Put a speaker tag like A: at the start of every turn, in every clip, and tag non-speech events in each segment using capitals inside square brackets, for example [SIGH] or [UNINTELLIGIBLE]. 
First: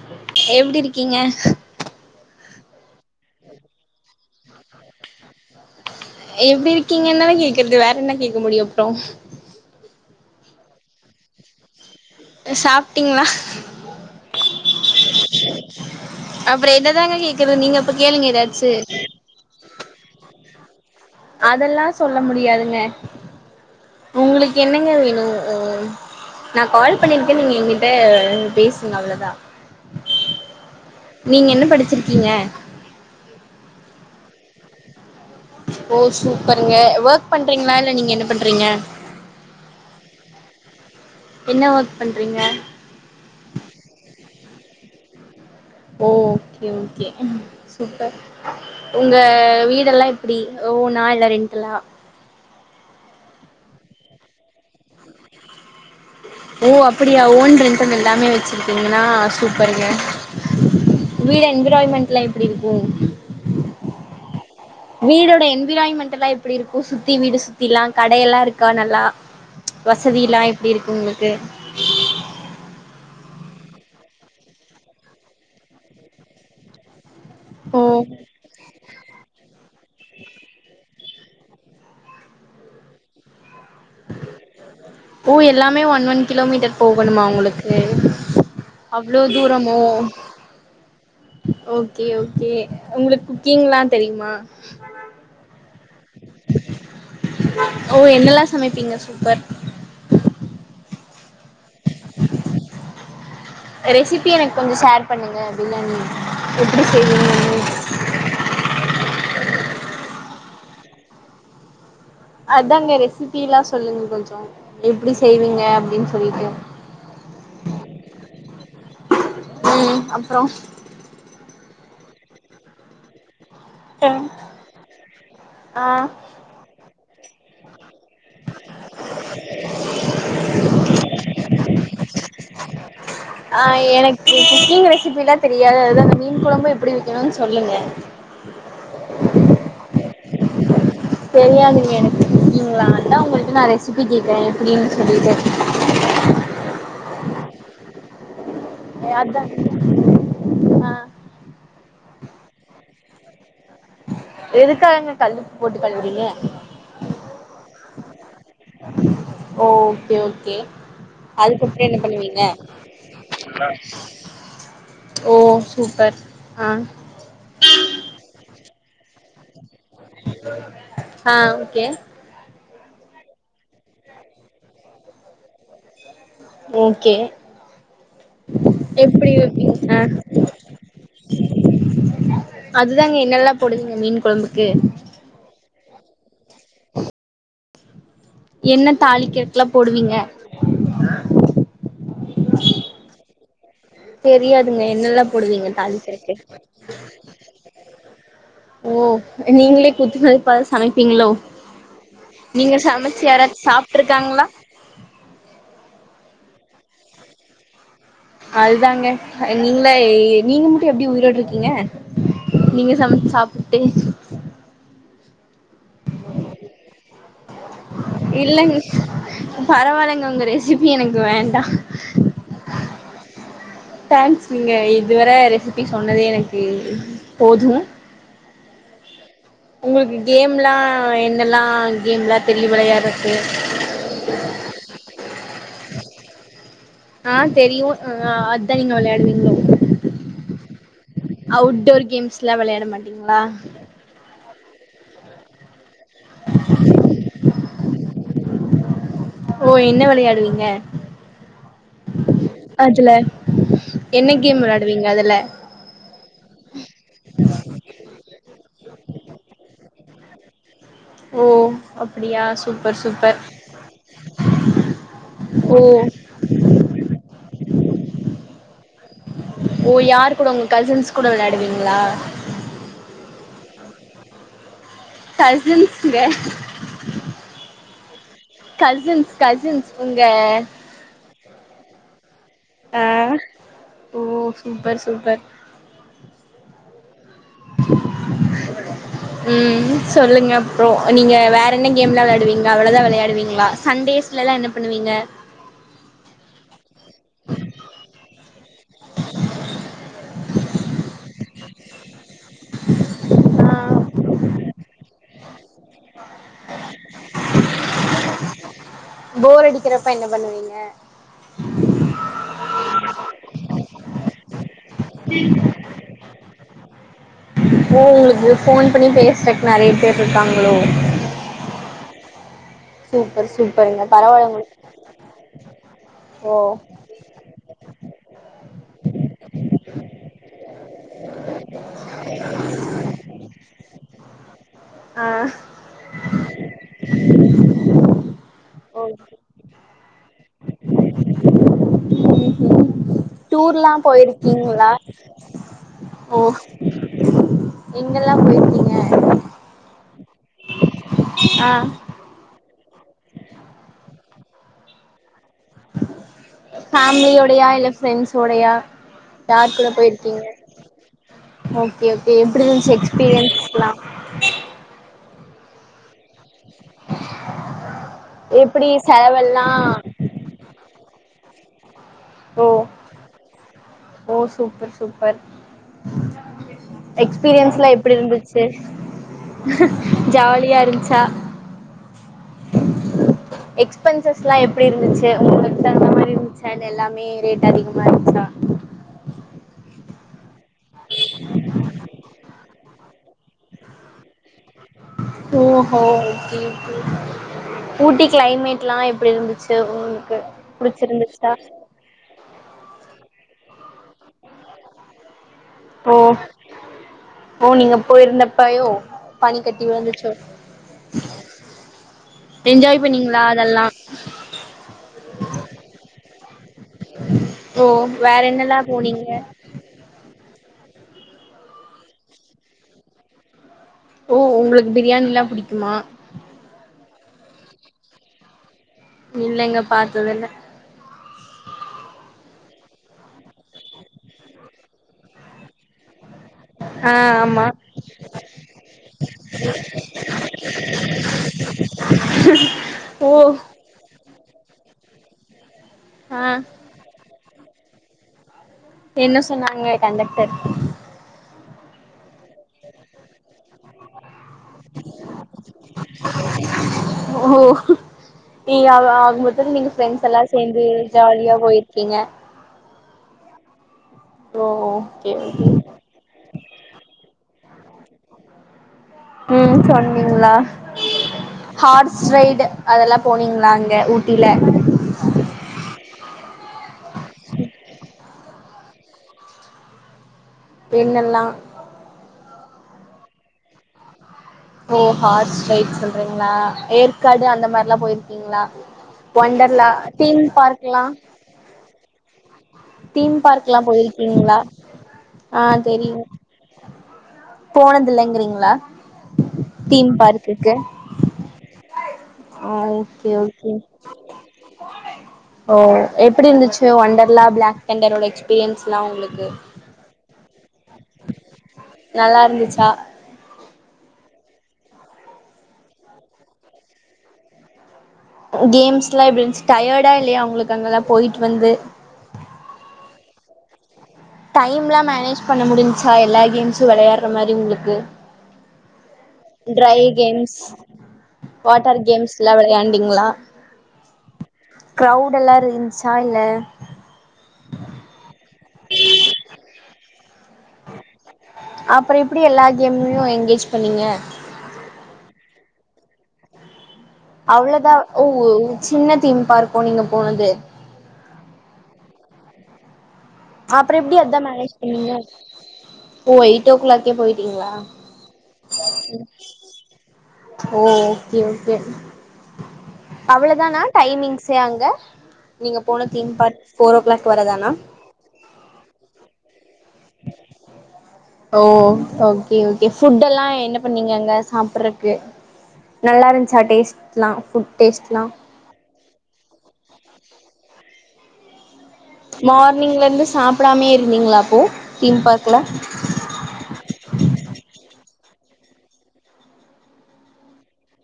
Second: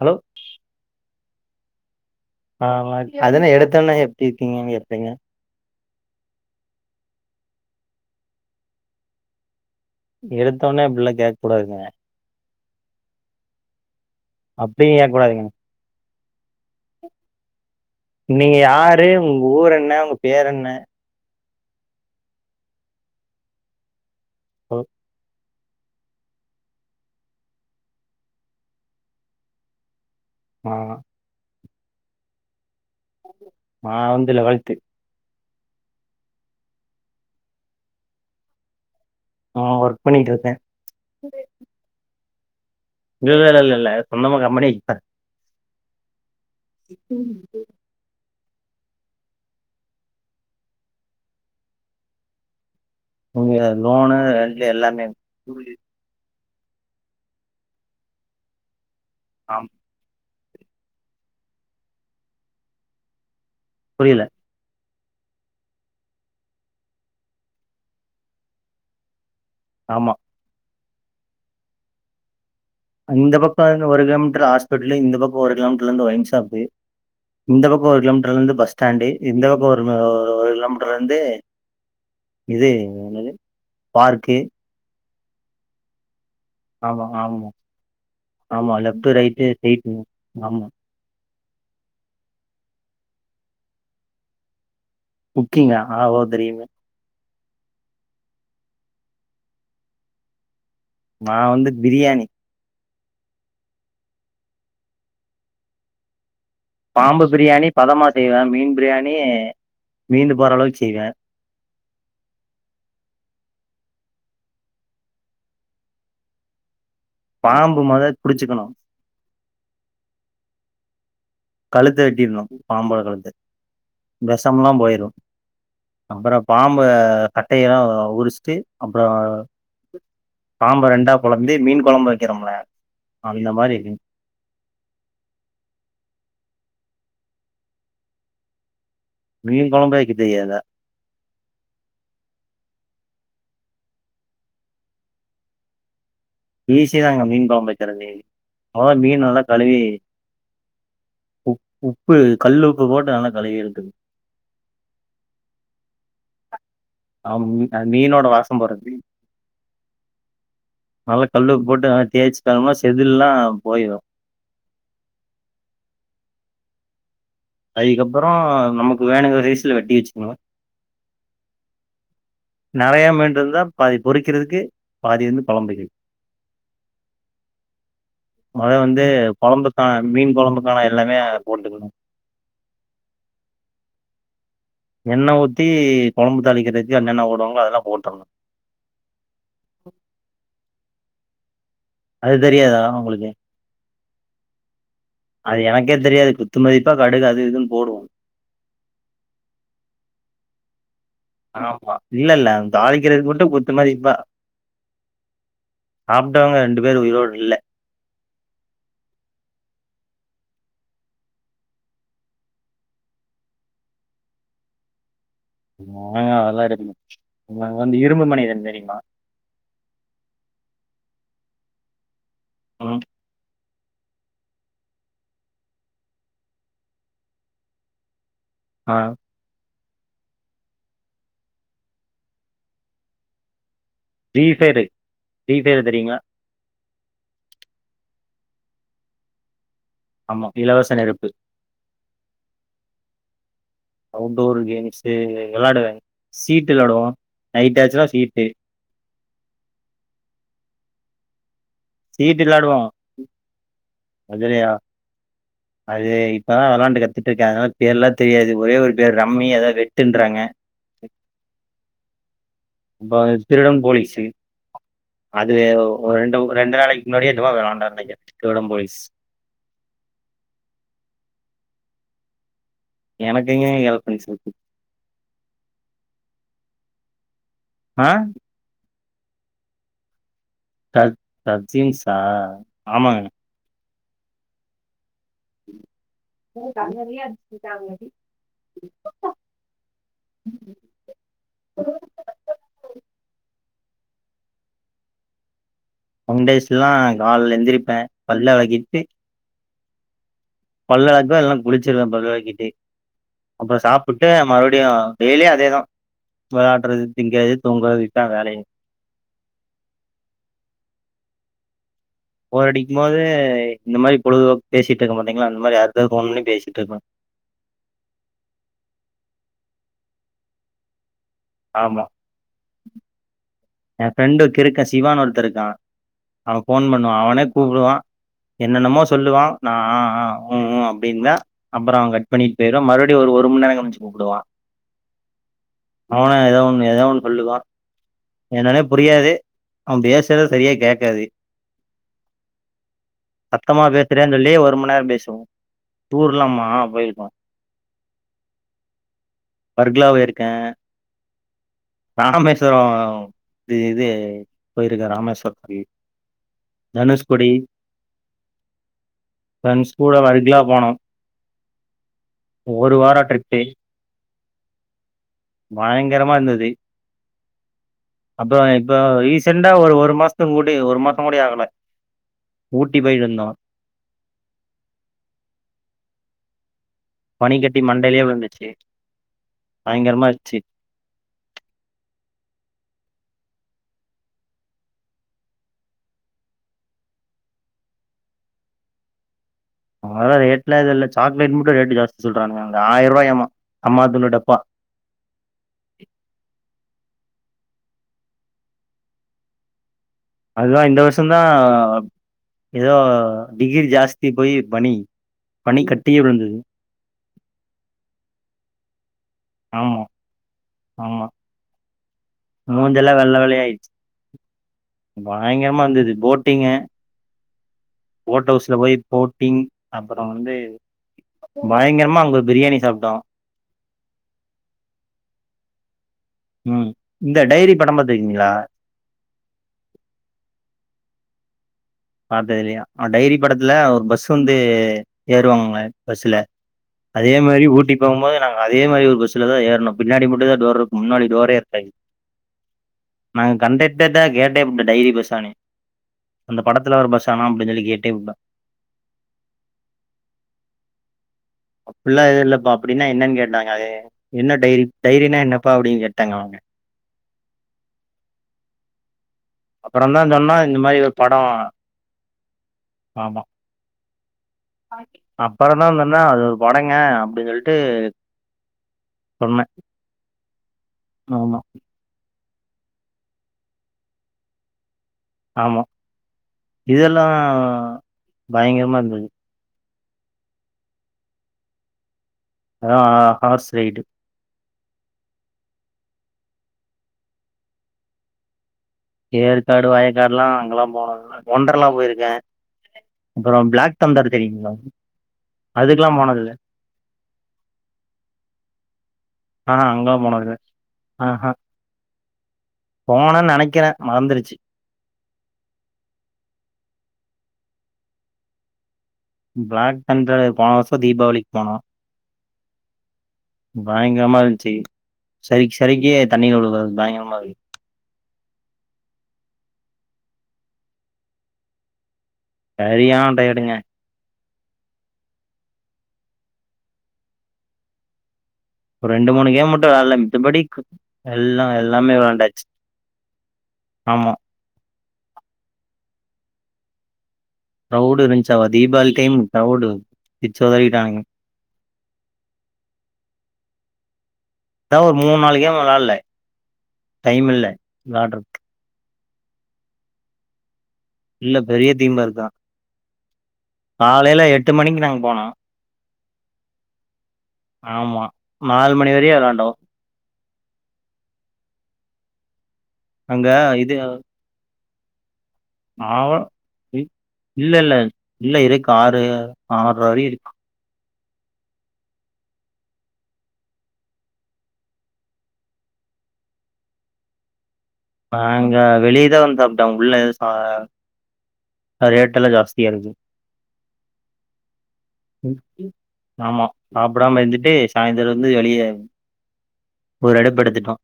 A: Hello
B: எப்டி இருக்கீங்க
A: ஆமா அதென்ன எடுத்தவுட்னே எப்டி இருக்கீங்கன்னு கேப்பீங்க
B: எப்டி இருக்கீங்கன்னுதான கேக்குறது வேற என்ன கேக்க முடியு அப்றோ
A: எடுத்தோடனே அப்டிலா கேக்க கூடாதுங்க
B: சாப்ட்டீங்களா
A: அப்டியு கேக்கக்கூடாதுங்க
B: அப்றோ என்னதாங்க கேக்குறது நீங்க அப்ப கேளுங்க
A: நீங்க
B: ஏதாச்சு
A: யாரு உங்க ஊர் என்ன உங்க பேர் என்ன
B: அதெல்லா சொல்ல முடியாதுங்க உங்களுக்கு
A: ஓ,
B: என்னங்க வேணு அஹ் நான் கால் பண்ணிருக்கே நீங்க என்கிட்ட பேசுங்க அவ்ளோதா
A: ஆ
B: நீங்க என்ன படிச் வச்சிருக்கீங்க
A: நா வந்து லெவல்த்து
B: ஓ சூப்பருங்க ஒர்க் பண்றீங்களா இல்ல நீங்க என்ன பண்றீங்க
A: ஆஹ் ஒர்க் பன்னிட்ருக்கே
B: ங்க
A: இல்ல இல்ல இல்ல சொந்தமா கம்பெனி வைக்கதா
B: ஓ ஓகே ஓகே சூப்பர் உங்க வீடெல்லா எப்டி ஓனா இல்ல ரென்ட்டலா
A: உங்க லோனு ரெண்ட்டுல எல்லாமே
B: ஓ அப்டியா ஓன் ரன் பன்ற எல்லாமே வச்சிருக்கு என்னா
A: ஆம்
B: சூப்பருங்க வீடு என்விராய்மெண்ட்லா எப்டி இருக்கும்
A: புரியல
B: வீடோட என்விராயமெண்டலா எப்டி இருக்கு சுத்தி வீடு சுத்திலா கடயெலா இருக்கா நல்லா
A: ஆமா
B: வசதிலா எப்டி இருக் உங்களுக்கு
A: இந்த பக்கம் இருந்து ஒரு கிலோமீட்டர் ஹாஸ்பிடலு இந்த பக்கம் ஒரு கிலோமீட்டர்ல இருந்து ஒயின்ஷாப் இந்த
B: ஓ
A: பக்கம் ஒரு கிலோமீட்டர்ல இருந்து பஸ் ஸ்டாண்டு் இந்த பக் ன்னு ஒரு ஒரு கிலோமீட்டர் இருந்து இது என்னது பார்க்கு
B: ஓ எல்லாமே ஒன் ஒன் கிலோமீட்டர்
A: ஆமா
B: போகணுமா
A: ஆமா
B: உங்களுக்கு
A: ஆமா லெஃப்ட்
B: அவ்ளோ
A: ரைட்டு
B: தூரமோ
A: ஸ்ட்ரைட்டுங்க ஆமா
B: ஓகே ஓகே உங்களுக்கு குக்கிங்லா தெரியுமா
A: குக்கிங்கா ஆ ஓ தெரியுமே
B: ஓ என்னல்லாம் சமைப்பீங்க சூப்பர்
A: நான் வந்து பிரியாணி
B: ரெசிபி எனக்கு கொஞ்சம் ஷேர் பண்ணுங்க பிரியாணி எப்டி
A: பாம்பு பிரியாணி
B: செய்வீங்கன்னு
A: பதமா செய்வேன் மீன் பிரியாணி மீண்டு போறளவுக்கு செய்வே
B: அதாங்க ரெசிபி எல்லாம் சொல்லுங்க கொஞ்சம் எப்படி செய்வீங்க அப்படின்னு சொல்லிட்டு
A: பாம்பு முத புடிச்சுக்கணும்
B: ம் அப்றோ
A: கழுத்த வெட்டிருனும் பாம்போட கழுத்தை வெசம்ல்லாம் போயிரும்
B: ஆ
A: அப்புறம் பாம்ப கட்டாய உரிச்சிட்டு அப்புறம் பாம்ப ரெண்டா நம்ம எப்டி மீன் குழம்பு வக்கிறோம்ல
B: ஆஹ் எனக்கு குக்கிங் ரெசிபிலாம் தெரியாது அதுதான் மீ மீன் குழம்பு எப்படி வெய்க்கணுன்னு சொல்லுங்க
A: மீன் கொலம்பே வெய் தியதா
B: தெரியாதுங்க எனக்கு ஒக்கீங்களா அதா உங்கள்டா நான் ரெசிபி கேட்டேன் எப்டின்னு சொல்லிட்டு
A: ஈசிதாங்க மீன் கொழம்பு வெய்க்கிறது அதான் மீன் நல்லா
B: அதா
A: கழுவி
B: ஆ
A: உ உப்பு கல்லு உப்பு போட் ஆன கழுவியல்
B: எதுக்காகங்க கல்லுப்பு போட்டு கழுவறீங்க
A: ஆ மீனோட வாசம் போறதுக்கு
B: ஓகே ஓகே
A: நல்லா கல்லு
B: அதுக்கப்புறம்
A: போட்டு
B: என்ன
A: நல்லா
B: பண்ணுவீங்க
A: தேய்ச்சுட்டோம்னா செதில்லா போயிரு.
B: ஓ சூப்பர் ஆ
A: அதுக்கப்புறம் நமக்கு வேணுங்க
B: ஆஹ் ஓகே
A: நிறைய மீனுறுந்தா பாதி பொறிக்கிறதுக்கு பாதி வந்து குழம்பு வைக்க
B: ஓகே
A: மொத வந்து
B: எப்டி ஹ
A: கொழம்புக்கான மீன் கொழம்புக்கான எல்லாமே போட்டுக்கணு.
B: அதுதாங்க என்னல்லா கொடுங் மீன் குழம்பு
A: என்ன ஊத்தி குழம்பு தாளிக்கிறதுக்கு என்னெல்லாம் போடுவாங்களோ அதெல்லாம் போட்றுனும்
B: என்ன தாளிக்கிரதுக்கெல்லாம் போடுவீங்க
A: அது தெரியாதா உங்களுக்கு
B: தெரியாதுங்க என்னலாம்
A: அது
B: போடுவீங்க
A: எனக்கே தெரியாது
B: தாளிக்கரதுக்கு
A: குத்து மதிப்பா கடுகு அது இதுன்னு போடுவோ.
B: ஓ நீங்களே குத்து மதிப்பா சொல் அது ங்களோ
A: ஆமா. இல்ல இல்ல
B: நீங்க சமைச்ச
A: தாளிக்கிறதுக்கு மட்டும்
B: யாராச்சும்
A: குத்து மதிப்பா.
B: சாப்பட்டுருக்காங்களா
A: சாப்பட்டவங்க ரெண்டு பேர் உயிரோடு இல்ல
B: அதுதாங்க நீங்கள நீங்க மட்டும் எப்டி உயிரோடு இருக்கீங்க நீங்க சமைச்சிசாப்பட்டு
A: நாங்க அதல்லா இரு நாங்க வந்து இரும்பு மனிதன்
B: இல்லங்க
A: தெரியுமா
B: சிபி எனக்கு வேண்டாம்
A: [INAUDIBLE]
B: தேங்க்ஸ் நீங்க இதுவர ரெசிபி சொன்னதே எனக்கு போதும்
A: ஆ
B: உங்களுக்கு கேம் எல்லாம் என்னெல்லாம் கேம் எலாம் தெரியும் விலையாடருதுக்கு இருக்கு
A: [INAUDIBLE] தெரியீங்கலா
B: ஆ தெரியும்ஆ அதுதான் நீங்க விளையாடுவீங்களோ
A: ஆமா. இலவச நெருப்பு.
B: அவுடோர் கேம்ஸ் எல்லாம் விளையாட மாட்டீங்களா
A: சரி விளையாடுவேன் சீட்டு விலடுவோம் நைட் ஆச்சின சீட்டு
B: ஓ என்ன விளையாடுவீங்க
A: சீட்டு விளாடுவோம்
B: என்ன கேம்
A: அதுலையா
B: வெளையாடுவீங்க அதுல
A: அது இப்பதான் விளாண்டு கத்துட்டு இருக்கேன் அதனால பேர் எல்லாம் தெரியாது ஒரே ஒரு பேர் ரம்மி அதாவ வெ தின்றாங்க
B: ஓ அப்படியா சு
A: அப்ப திருடன் போலீச்சு அது
B: ஓ
A: ரெண்டு ரெண்டு நாளைக்கு முன்னாடியே இங்வா வேளண்ட கடும்திருடன் போலிஸ்
B: ஓ யார் கூட உங்க கசின்ஸ் கூட விளையாடுவீங்களா
A: எனக்குங்க ஹல் பிரண்ஸ் இருக்கு
B: கசின்ஸ்கே
A: ஆஹ
B: கசின்ஸ் கசின்ஸ் உங்க
A: க கஜீம்ஸா
B: ஆ
A: ஆமாங்க
B: ஓ சூப்பர் சூப்பர்
A: [INAUDIBLE]
B: உ சொல்லுங்க அப்பறம் நீங்க வேற என்ன கேம்லாம் விளையாடுவீங்களா அவ்வளவுதான் விளையாடுவீங்களா சண்டேஸ்லல்லாம் என்ன பண்ணுவீங்க
A: ஒன் டேஸ்ல எல்லாம் காலல எழுந்திரிப்பேன் பல்ல வேழகிட்டு பல்லளக்க எல்லாம் குளிச்சிருவேன் பல்லளக்கிட்டு அப்புறம்
B: ஆ
A: சாப்பிட்டு மறுபடியும் டெய்லியும் அதேதான் விளாடடுறது திங்கது தூங்கறதுஇதன் வேலயே
B: போர் அடிக்கிறப்ப என்ன பண்ணுவீங்க [UNINTELLIGIBLE]
A: போரடிக்கும் போது இந்த மாரி பொழுதுபோக்கு பேசிட்டு இருக்கே பாத்தீங்களா அந்த மாரி யார் கெட்டயாவது போன் பண்ணி பேசி ட்டுருப்பே
B: ஓ உங்களுக்கு போன் பண்ணி பேசுறக்கு நெறைய பேர்யிருக்காங்களோ
A: ஆமா
B: சே
A: என் ஃப்ரெண்டு் கிருக்கே சிவான்னு ஒருத்தயிருக்கா
B: ஓ
A: அவன் போன் பண்ணுவா அவனே கூப்புடுவான் என்னென்னமோ சொல்லுவான் நா ஆ ஆ ஹு ஹு அப்டின்பே அப்புறோ அவன் கட் பண்ணிட்டு போயிருவா மறுபடியோ ஒரு ஒரு மணி நேரோ கழிச்சு கூப்பிடுவா
B: ஆ
A: அவன் ஏதோ ஒண்ணு ஏதோ ஒண்ணு சொல்லுவா என்னனே புரியாது
B: ஓகே
A: [INAUDIBLE] ரதே செரியா கேட்காது
B: ம்ஹும்
A: சத்தமா
B: டூர்லா
A: பேசுறேன்னு சொல்லி ஒரு மணி
B: போயிருக்கீங்களா
A: நேரோ பேசுவோ
B: ஓ
A: டூர்லாம்மா போயிருக்கோம்
B: எங்கெல்லா போயிருக்கீங்க
A: வர்கலா போயிருக்கே
B: ஆ
A: ராமேஸ்வரோ இது இது போயிருக்கே ராமேஸ்வரோ
B: ஃபேமிலியோடையா இல்ல ஃபிரெட்ஸ் ஓடையா யார் கூட
A: ஃப்ரெண்ட்ஸ்
B: போயிருக்கீங்க
A: வர்கலா போனோ
B: ஓகே ஓகே எப்டியிருச்சு
A: ஒரு வாரோ
B: எக்ஸ்பீரியன்சுல்லா
A: பயங்கரமாயிருந்துது அப்பறோ
B: எப்டி
A: இப்ப
B: செலவெல்லா
A: ரீசெண்டா ஒரு ஒரு மாசத்துக்கு முன்னாடி ஒரு மாசோ கூட ஆகல [INAUDIBLE]
B: ஓ
A: ஊட்டி போயிட்டு வந்தோ
B: ஓ சூப்பர் சூப்பர்
A: பனிக்கட்டி
B: எக்ஸ்பீரியன்ஸ்லா
A: மண்டையிலயே
B: எப்டியிருந்துச்சு
A: விழுந்துச்சு பயங்கரமா இருந்துச்சு
B: ஜாலியாயிருந்துச்சா எக்ஸ்பென்சஸ்லா எப்டியிருந்துச்சு உங்களுக்கேத்தா மாரியிருந்துச்சா இல்ல எல்லாமே ரேட் அதிகமாயிருந்துச்சா
A: அதல்லா ரேட்லா இதுயில்ல சாக்லேட் மட்டோ ரேட்டு ஜாஸ்தி சொல்றானுங்க அங்க ஆயரூபாயாம்மா அம்மாத்தூண்டு டப்பா
B: ஓஹோ ஊட்டி க்ளைமேட்லா எப்டியிருந்துச்சு
A: அதுதா இந்த வருஷோதா ஏதோ டிகிரி ஜாஸ்த்தி போயி பணி
B: ஓ ஓ நீங்க போயிருந்தப் பயோ பணி கட்டி
A: ஆமா
B: விழுந்துச்சோ
A: ஆமா
B: என்ஜாய்
A: மூஞ்செல்லா வெள்ள
B: பண்ணீங்களா
A: வெள்ளையாயிடுச்சு
B: அதெல்லாம்
A: டீங்க
B: ஓ வேற
A: போட் ஹவுஸ்ல
B: என்னெல்லாம்
A: போயி
B: போனீங்க
A: போட்டிங் அப்பறோ வந்து பயங்கரமா அங்க பிரியாணி சாப்பட்டோ
B: ஓ உங்களுக்கு பிரியாணில்லா புடிக்குமா
A: உம் இந்த டைரி படோ பாத்துயிருக்கீங்களா
B: இல்லங்க பாத்ததுயில்ல
A: பாத்ததுயில்லையா டைரி படத்துல ஒரு பஸ் வந்து ஏறுவாங்கங்க பஸ்ல
B: ஆ
A: அதே மாரி
B: ஆமாம்
A: ஊட்டி போகும்போது நாங்க அதே மாரி ஒரு பஸ்லதா ஏறுணோம் பின்னாடி மட்டோதா டோரிருக்கோ முன்னாடி டோரேயிருக்காது
B: ஓ
A: நாங்க கண்டெக்டர்ட கேட்டேபுட்டே டைரி பஸ்ஸானு
B: ஆ
A: பஸ் ஆானா அப்டின்னு சொல்லி கே விப்பேன்
B: என்ன சொன்னாங்க கண்டக்டர்
A: அப்பள்ளாம் இெல்லாம் ப்ப அப்படின்னா என்னன்னு கேட்டாங்க என்ன டைரி டைரினா என்னப்பா அப்படின்னு கேட்டாங்க அவன
B: ஓ நீங்க ஆக ஆக நீங்க பிரரெண்ட்ஸ் எல்லாம் சேர்ந்து ஜாலியா போயிருக்கீங்க
A: ஆமா
B: ஓ ஓகே ஓகே
A: அப்புறம தான் வந்தனா அது படங்க அப்படின்னு சொல்லிட்டு டூ
B: உம் சொன்னீங்களா
A: ஆமா
B: ஹார்ஸ் ரைடு அதெல்லாம் போனீங்களா இங்க ஊட்டில
A: ஆமா இதெல்லாம் பயங்கரமா இருந்தது
B: பெண்ணெல்லாம்
A: ஆஹ் ஹார்ஸ் ரைடு
B: ஓ ஹார்ஸ் ரைட் சொல்றீங்களா ஏற்காடு அந்த மாரில்லாம் போயிருக்கீங்களா ஒண்டர்ல
A: ஏற்காடு
B: தீம்
A: வயக்காடுலா அங்கெல்லா
B: பார்க்ல்லம்
A: போனதுல்ல ஒண்டர்லா போயிருக்கே
B: தீம்
A: அப்புற
B: பார்க் எல்லாம்
A: பிளாக் தண்டர்
B: போயிருக்கீங்களா
A: தெரியுங்களா
B: ஆ
A: அதுக்கெல்லா
B: தெரிய
A: போனதில்ல
B: போனதுலங்கீங்களா
A: ஆஹ் அங்க போதுது இல்ல ஆஹ்ஹ்
B: ஆ ஓகே
A: போனேு
B: ஓகே
A: நினைக்கிறேன் மறந்துருச்சு
B: ஓ எப்டி இருந்துச்சு ஒண்டர்லா பிளாக்ண்டரோட எக்ஸ்பீரியன்ஸ்
A: பிளாக் தண்டர் அது போன இப்ப தீபாவளிக்கு போனோம்
B: நல்லா இருந்துச்சா
A: பயங்கரமா இருந்துச்சு சரி சரிக்கே தண்ணில விழுது பயங்கரமா இரு
B: கேம்ஸ் எல்லாம் எப்படி இருந்துு டயர்டா இல்லையா அவங்களுக்கு அங்கெல்லாம் போயிட்டு வந்து
A: சரியினயடடுங்க
B: டைம் எல்லாம் மேனேஜ் பண்ண முடிஞ்சச்சா எல்லா கேம்ஸும் விளையாடுற மாதிரி உங்களுக்கு
A: ஒரு ரெண்டு மூணு கேம் மட்டும்
B: ட்ரை
A: விளடல
B: கேம்ஸ்
A: இதுபடி எல்லாம்
B: வாட்டர்
A: எல்லாமே
B: கேம்ஸ்லா
A: விளண்டாச்சு ஆமா
B: க்ரவுடெல்லாம் இரு இருந்துச்சா இல்ல
A: ரவுட இரு இச்ச தீபாவளி டைம் கிராவுடு பிச்சோதரிிட்டான்னுங்க
B: அப்பறம் இப்டி எல்லா கேம்லயும் எனங்கேஜ் பண்ணீங்க
A: அதான் ஒரு மூணு நாலு கேம் விளையாடுலா
B: அவ்ளத ஒவ் சின்ன தீம் பார்க்கோ நீங்க போனது
A: இல்ல பெரிய தீம்பர் தான்
B: அப்றோ எப்டி அதா
A: காலையில எட்டு
B: மேனேஜ்
A: மணிக்கு
B: பண்ணீங்க
A: நாங்க போனோம்
B: ஓ ஒயிடோ களாக்கே போயிட் டிங்களா
A: நாலு மணி
B: ம்
A: வரையு வெளாண்டோ
B: ஓ-ஓகே-ஓகே
A: அங்க
B: அவ்ளோதானா
A: இது
B: டைமிங்ஸே அங்க நீங்க போன
A: ஆவ
B: தீம் பார்க் போர் ஓ
A: இல்
B: கிளாக் வரதானா
A: இல்ல இல்ல இல்ல இருக் ஆறு ஆர்ற வரியருக்கு
B: ஓ ஓகே ஓகே ஃபுட்டெல்லா என்ன பண்ணீங்க அங்க சாப்பிடடுறதுக்கு நல்லா இருந்துச்சா டேஸ்ட்லாம் புட்
A: நாங்க வெளியேதா வந்து சாப்ட்டா உள்ள அ
B: மார்னிங்ல இருந்து சாப்பிடாமே இருந்தீங்களாப்போ தீம் பார்கல
A: சாயந்தர வந்து வெளிய ஒரு [UNINTELLIGIBLE] எடுத்துட்டோம்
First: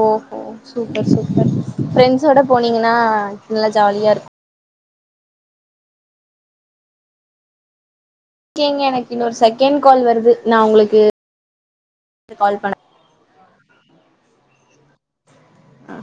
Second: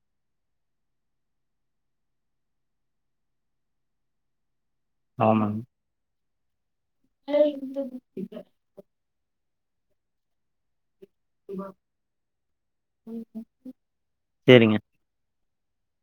B: ஓஹோ சூப்பர்-சூப்பர் ஃப்ரெண்ட்ஸோட போனீங்கன்னா நல்லா ஜாலியா இருக்கு
A: ஆமாங் [INAUDIBLE]
B: கேங்க எனக்கு இன்னொரு செகண்ட் கால் வருது நா உங்களுக்கு கால் பண்
A: [INAUDIBLE] செரிங்க
B: அ